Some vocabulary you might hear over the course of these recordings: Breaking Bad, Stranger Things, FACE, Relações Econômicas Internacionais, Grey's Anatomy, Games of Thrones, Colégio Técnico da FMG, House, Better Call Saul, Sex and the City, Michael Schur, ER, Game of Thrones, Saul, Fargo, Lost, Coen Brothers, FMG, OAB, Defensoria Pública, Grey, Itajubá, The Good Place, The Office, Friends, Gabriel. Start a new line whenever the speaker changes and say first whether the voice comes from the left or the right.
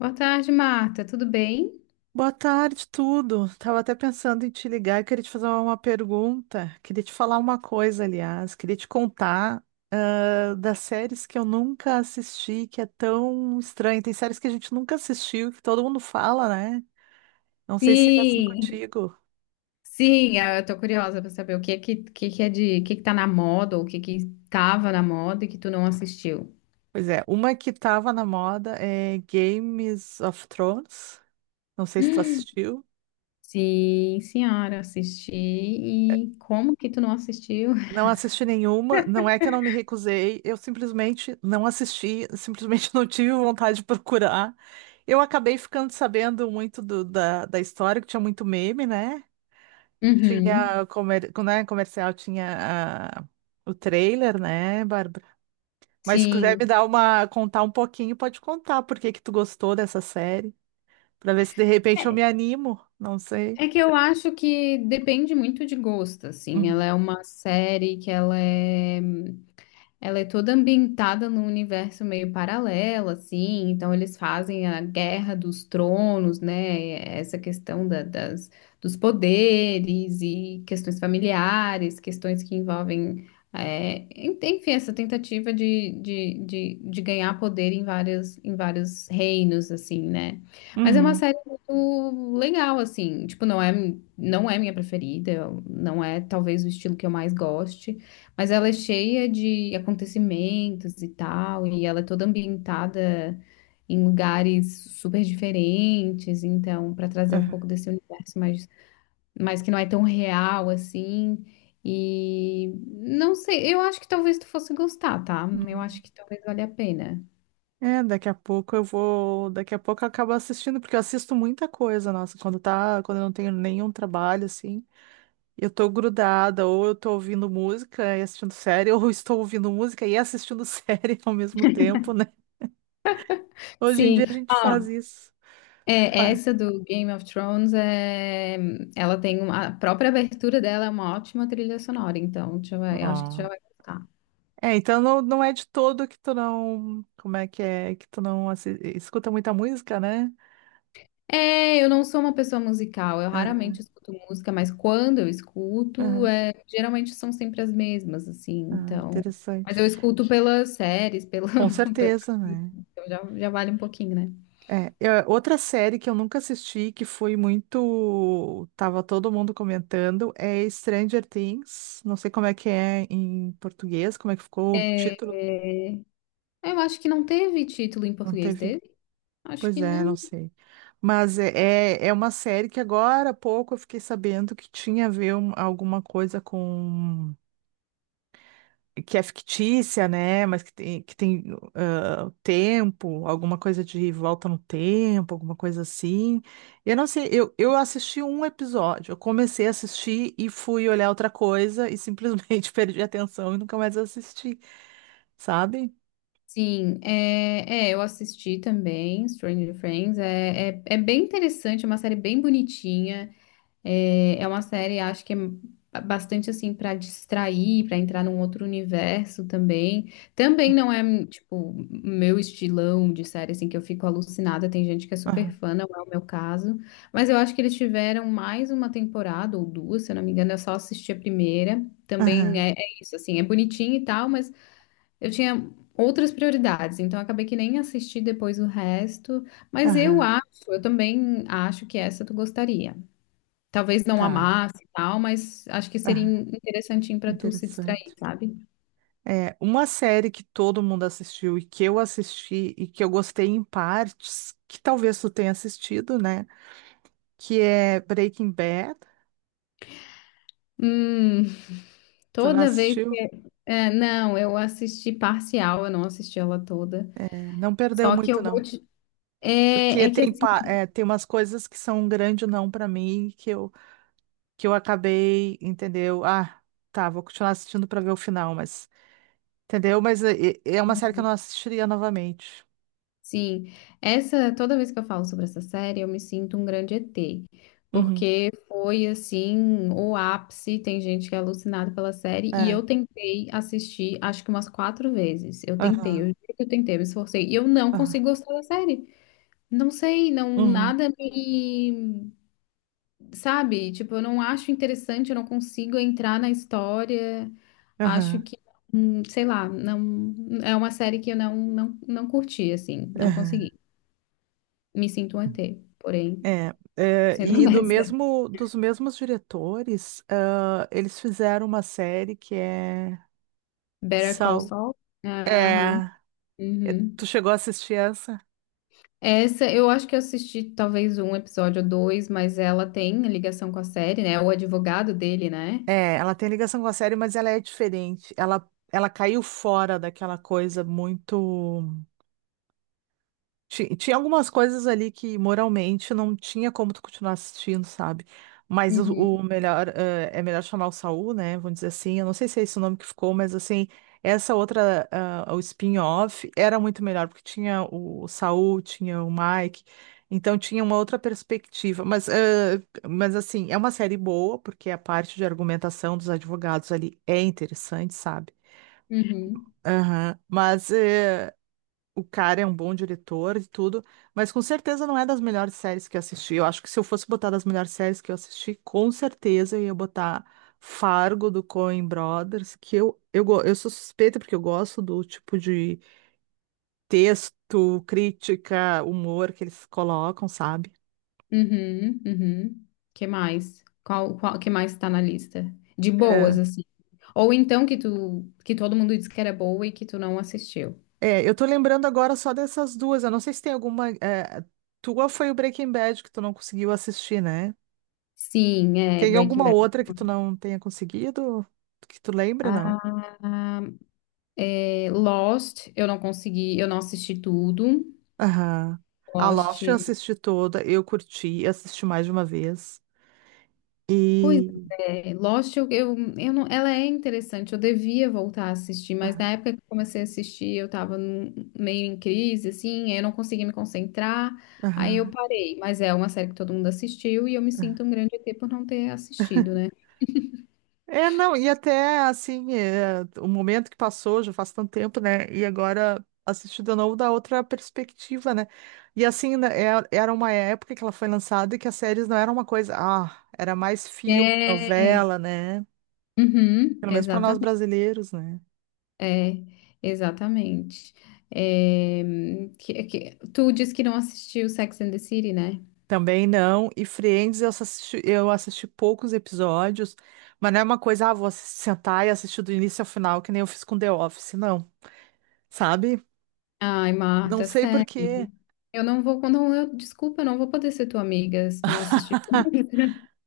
left: Boa tarde, Marta. Tudo bem?
right: Boa tarde, tudo. Tava até pensando em te ligar, queria te fazer uma pergunta, queria te falar uma coisa, aliás, queria te contar das séries que eu nunca assisti, que é tão estranho. Tem séries que a gente nunca assistiu, que todo mundo fala, né? Não sei se é assim
left: Sim,
right: contigo.
left: sim. eu tô curiosa para saber o que que tá na moda ou o que que tava na moda e que tu não assistiu.
right: Pois é, uma que tava na moda é Games of Thrones. Não sei se tu assistiu.
left: Sim, senhora, assisti. E como que tu não assistiu?
right: Não assisti nenhuma, não é que eu não me recusei, eu simplesmente não assisti, simplesmente não tive vontade de procurar. Eu acabei ficando sabendo muito da história, que tinha muito meme, né?
left: Uhum,
right: Tinha comer, né, comercial, tinha o trailer, né, Bárbara? Mas se quiser me
left: sim.
right: dar uma, contar um pouquinho, pode contar por que que tu gostou dessa série, para ver se de repente eu me
left: É,
right: animo, não sei.
left: é que eu acho que depende muito de gosto, assim.
right: Uhum.
left: Ela é uma série que ela é Ela é toda ambientada num universo meio paralelo, assim. Então, eles fazem a Guerra dos Tronos, né? Essa questão das dos poderes e questões familiares, questões que envolvem. Enfim, essa tentativa de ganhar poder em vários reinos, assim, né? Mas é uma
right: Uhum.
left: série muito legal, assim. Não é minha preferida, não é talvez o estilo que eu mais goste. Mas ela é cheia de acontecimentos e tal, e ela é toda ambientada em lugares super diferentes, então, para trazer um pouco desse universo mais, mais que não é tão real assim. E não sei, eu acho que talvez tu fosse gostar, tá? Eu
right: Uhum.
left: acho que talvez valha a pena.
right: É, daqui a pouco eu vou. Daqui a pouco eu acabo assistindo, porque eu assisto muita coisa, nossa. Quando tá, quando eu não tenho nenhum trabalho, assim, eu tô grudada, ou eu tô ouvindo música e assistindo série, ou eu estou ouvindo música e assistindo série ao mesmo tempo, né? Hoje em
left: Sim,
right: dia a gente faz
left: ah,
right: isso.
left: é,
right: Ué.
left: essa do Game of Thrones é, ela tem a própria abertura dela é uma ótima trilha sonora, então eu acho que tu já
right: Ó.
left: vai gostar.
right: É, então não, não é de todo que tu não. Como é? Que tu não escuta muita música, né?
left: É, eu não sou uma pessoa musical, eu
right: É.
left: raramente escuto música, mas quando eu escuto,
right: Aham.
left: é, geralmente são sempre as mesmas, assim,
right: Ah,
left: então. Mas
right: interessante.
left: eu escuto pelas séries, pela,
right: Com
left: pela-
right: certeza, né?
left: então já, já vale um pouquinho, né?
right: É, outra série que eu nunca assisti, que foi muito. Tava todo mundo comentando, é Stranger Things. Não sei como é que é em português, como é que ficou o
left: É,
right: título.
left: eu acho que não teve título em
right: Não
left: português,
right: teve?
left: teve? Acho
right: Pois
left: que
right: é, não
left: não.
right: sei. Mas é, é uma série que agora há pouco eu fiquei sabendo que tinha a ver alguma coisa com. Que é fictícia, né? Mas que tem tempo, alguma coisa de volta no tempo, alguma coisa assim. Eu não sei, eu assisti um episódio, eu comecei a assistir e fui olhar outra coisa e simplesmente perdi a atenção e nunca mais assisti, sabe?
left: Sim, eu assisti também, Stranger Things, é bem interessante, é uma série bem bonitinha. É, é uma série, acho que é bastante assim pra distrair, pra entrar num outro universo também. Também não é tipo meu estilão de série assim que eu fico alucinada. Tem gente que é super
right: Aham,
left: fã, não é o meu caso. Mas eu acho que eles tiveram mais uma temporada ou duas, se eu não me engano. Eu só assisti a primeira. Também
right: aham,
left: é, é isso assim, é bonitinho e tal, mas eu tinha outras prioridades, então eu acabei que nem assisti depois o resto. Mas eu
right: aham,
left: acho, eu também acho que essa tu gostaria. Talvez não
right: tá.
left: amasse e tal, mas acho que seria
right: Aham,
left: interessantinho pra tu se distrair,
right: interessante.
left: sabe?
right: É, uma série que todo mundo assistiu e que eu assisti e que eu gostei em partes, que talvez tu tenha assistido, né? Que é Breaking Bad.
left: Hum,
right: Tu não
left: toda vez.
right: assistiu?
left: Não, eu assisti parcial, eu não assisti ela toda.
right: É, não perdeu
left: Só que
right: muito,
left: eu vou
right: não.
left: te. É,
right: Porque
left: é que
right: tem,
left: assim,
right: é, tem umas coisas que são um grande não pra mim que eu acabei, entendeu? Ah, tá, vou continuar assistindo pra ver o final, mas. Entendeu? Mas é, é uma série que eu não assistiria novamente.
left: sim, essa, toda vez que eu falo sobre essa série, eu me sinto um grande ET.
right: Uhum.
left: Porque foi assim, o ápice, tem gente que é alucinada pela série, e
right: É.
left: eu tentei assistir, acho que umas quatro vezes. Eu tentei, eu
right: Aham.
left: juro que eu tentei, eu me esforcei, e eu não
right: Aham.
left: consigo gostar da série. Não sei, não,
right: Uhum.
left: nada me, sabe? Tipo, eu não acho interessante, eu não consigo entrar na história. Acho
right: Aham.
left: que, sei lá, não, é uma série que eu não curti, assim, não
right: Aham.
left: consegui. Me sinto um ET, porém,
right: É, é,
left: sendo
right: e do
left: honesta.
right: mesmo, dos mesmos diretores, eles fizeram uma série que é
left: Better Call
right: Saul.
left: Saul? Aham.
right: É,
left: Uhum.
right: tu chegou a assistir essa?
left: Essa, eu acho que eu assisti talvez um episódio ou dois, mas ela tem ligação com a série, né? O advogado dele, né?
right: É, ela tem ligação com a série, mas ela é diferente. Ela caiu fora daquela coisa muito. Tinha algumas coisas ali que moralmente não tinha como tu continuar assistindo, sabe? Mas
left: Uhum.
right: o melhor, é melhor chamar o Saul, né? Vamos dizer assim. Eu não sei se é esse o nome que ficou, mas assim, essa outra, o spin-off, era muito melhor, porque tinha o Saul, tinha o Mike, então tinha uma outra perspectiva. Mas, mas assim, é uma série boa, porque a parte de argumentação dos advogados ali é interessante, sabe?
left: Uhum.
right: Aham, mas o cara é um bom diretor e tudo, mas com certeza não é das melhores séries que eu assisti. Eu acho que se eu fosse botar das melhores séries que eu assisti, com certeza eu ia botar Fargo do Coen Brothers, que eu sou suspeita porque eu gosto do tipo de texto, crítica, humor que eles colocam, sabe?
left: Uhum, uhum. Que mais? Que mais tá na lista? De boas,
right: É,
left: assim. Ou então que tu, que todo mundo disse que era boa e que tu não assistiu.
right: é, eu tô lembrando agora só dessas duas. Eu não sei se tem alguma. É, tua foi o Breaking Bad que tu não conseguiu assistir, né?
left: Sim, é
right: Tem
left: Breaking
right: alguma
left: Bad.
right: outra que tu não tenha conseguido? Que tu lembra, não?
left: Ah, é, Lost, eu não consegui, eu não assisti tudo.
right: Aham. A
left: Lost.
right: Lost eu assisti toda, eu curti, assisti mais de uma vez.
left: Pois
right: E.
left: é, Lost, eu não, ela é interessante, eu devia voltar a assistir, mas
right: Aham,
left: na época que eu comecei a assistir, eu tava meio em crise, assim, aí eu não conseguia me concentrar, aí eu
right: aham,
left: parei, mas é uma série que todo mundo assistiu e eu me
right: aham.
left: sinto um grande ET por não ter assistido, né?
right: É, não, e até assim, é, o momento que passou já faz tanto tempo, né? E agora assisti de novo da outra perspectiva, né? E assim, né, era uma época que ela foi lançada e que as séries não eram uma coisa, ah, era mais filme,
left: É,
right: novela, né?
left: uhum,
right: Pelo menos para nós brasileiros, né?
left: é, exatamente. É, tu disse que não assistiu Sex and the City, né?
right: Também não. E Friends, eu assisti poucos episódios, mas não é uma coisa, ah, vou sentar e assistir do início ao final, que nem eu fiz com The Office, não. Sabe?
left: Ai,
right: Não
left: Marta,
right: sei por
left: sério.
right: quê.
left: Eu não vou, quando eu, desculpa, eu não vou poder ser tua amiga se tu não assistir.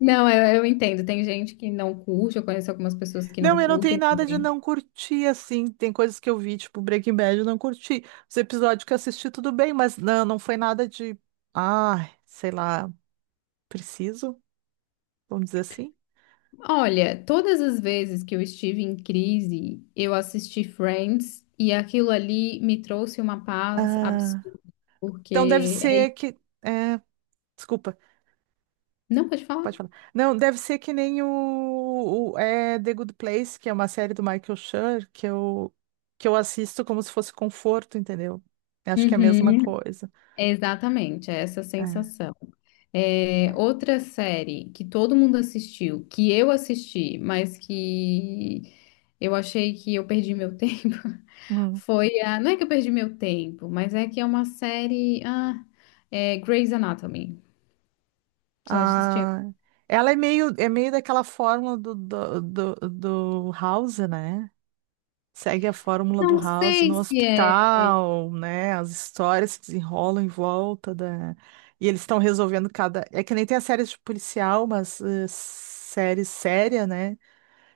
left: Não, eu entendo. Tem gente que não curte, eu conheço algumas pessoas que não
right: Não, eu não tenho
left: curtem
right: nada de
left: também.
right: não curtir, assim. Tem coisas que eu vi, tipo Breaking Bad, eu não curti. Os episódios que eu assisti, tudo bem, mas não, não foi nada de, ah, sei lá, preciso, vamos dizer assim.
left: Olha, todas as vezes que eu estive em crise, eu assisti Friends e aquilo ali me trouxe uma paz
right: Ah,
left: absurda,
right: então deve
left: porque é...
right: ser
left: isso.
right: que. É, desculpa.
left: Não, pode falar?
right: Pode falar. Não, deve ser que nem é, The Good Place, que é uma série do Michael Schur, que eu assisto como se fosse conforto, entendeu? Eu acho que é a mesma
left: Uhum.
right: coisa.
left: É, exatamente, é essa
right: É,
left: sensação. É,
right: é.
left: outra série que todo mundo assistiu, que eu assisti, mas que eu achei que eu perdi meu tempo,
right: Hum.
left: foi a. Não é que eu perdi meu tempo, mas é que é uma série. Ah, é Grey's Anatomy. Tu acha que assistiu?
right: Ah, ela é meio daquela fórmula do House, né? Segue a fórmula do
left: Não
right: House
left: sei
right: no
left: se é.
right: hospital, né? As histórias se desenrolam em volta da. E eles estão resolvendo cada. É que nem tem as séries de policial, mas série séria, né?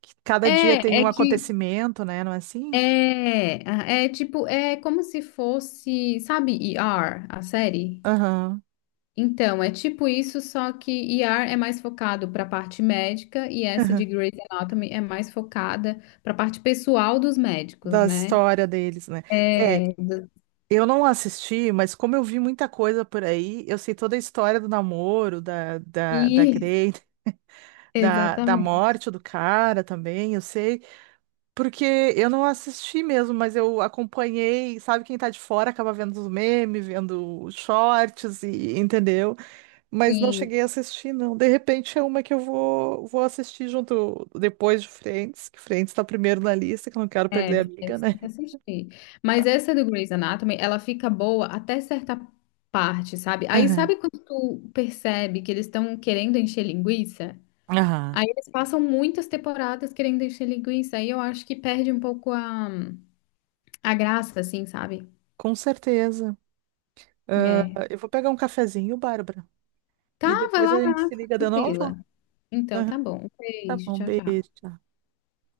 right: Que cada dia tem
left: É, é
right: um
left: que.
right: acontecimento, né? Não é assim?
left: É, é tipo, é como se fosse, sabe, ER, a série?
right: Aham.
left: Então, é tipo isso, só que ER é mais focado para a parte médica e essa
right: Aham.
left: de Grey's Anatomy é mais focada para a parte pessoal dos médicos,
right: Da
left: né?
right: história deles, né? É,
left: É, do-
right: eu não assisti, mas como eu vi muita coisa por aí, eu sei toda a história do namoro, da
left: isso,
right: Grey, da
left: exatamente.
right: morte do cara também, eu sei. Porque eu não assisti mesmo, mas eu acompanhei, sabe, quem tá de fora acaba vendo os memes, vendo os shorts e entendeu? Mas não
left: Sim,
right: cheguei a assistir, não. De repente é uma que eu vou assistir junto depois de Friends, que Friends tá primeiro na lista, que eu não quero
left: é,
right: perder a amiga,
left: você
right: né?
left: tem que assistir. Mas essa do Grey's Anatomy, ela fica boa até certa parte, sabe? Aí
right: Aham.
left: sabe quando tu percebe que eles estão querendo encher linguiça?
right: Aham.
left: Aí eles passam muitas temporadas querendo encher linguiça, aí eu acho que perde um pouco a graça, assim, sabe?
right: Com certeza.
left: É.
right: Ah, eu vou pegar um cafezinho, Bárbara.
left: Tá,
right: E depois a
left: vai
right: gente
left: lá,
right: se
left: fica
right: liga de novo?
left: tranquila. Então, tá
right: Aham.
left: bom. Um
right: Tá
left: beijo,
right: bom,
left: tchau, tchau.
right: beijo.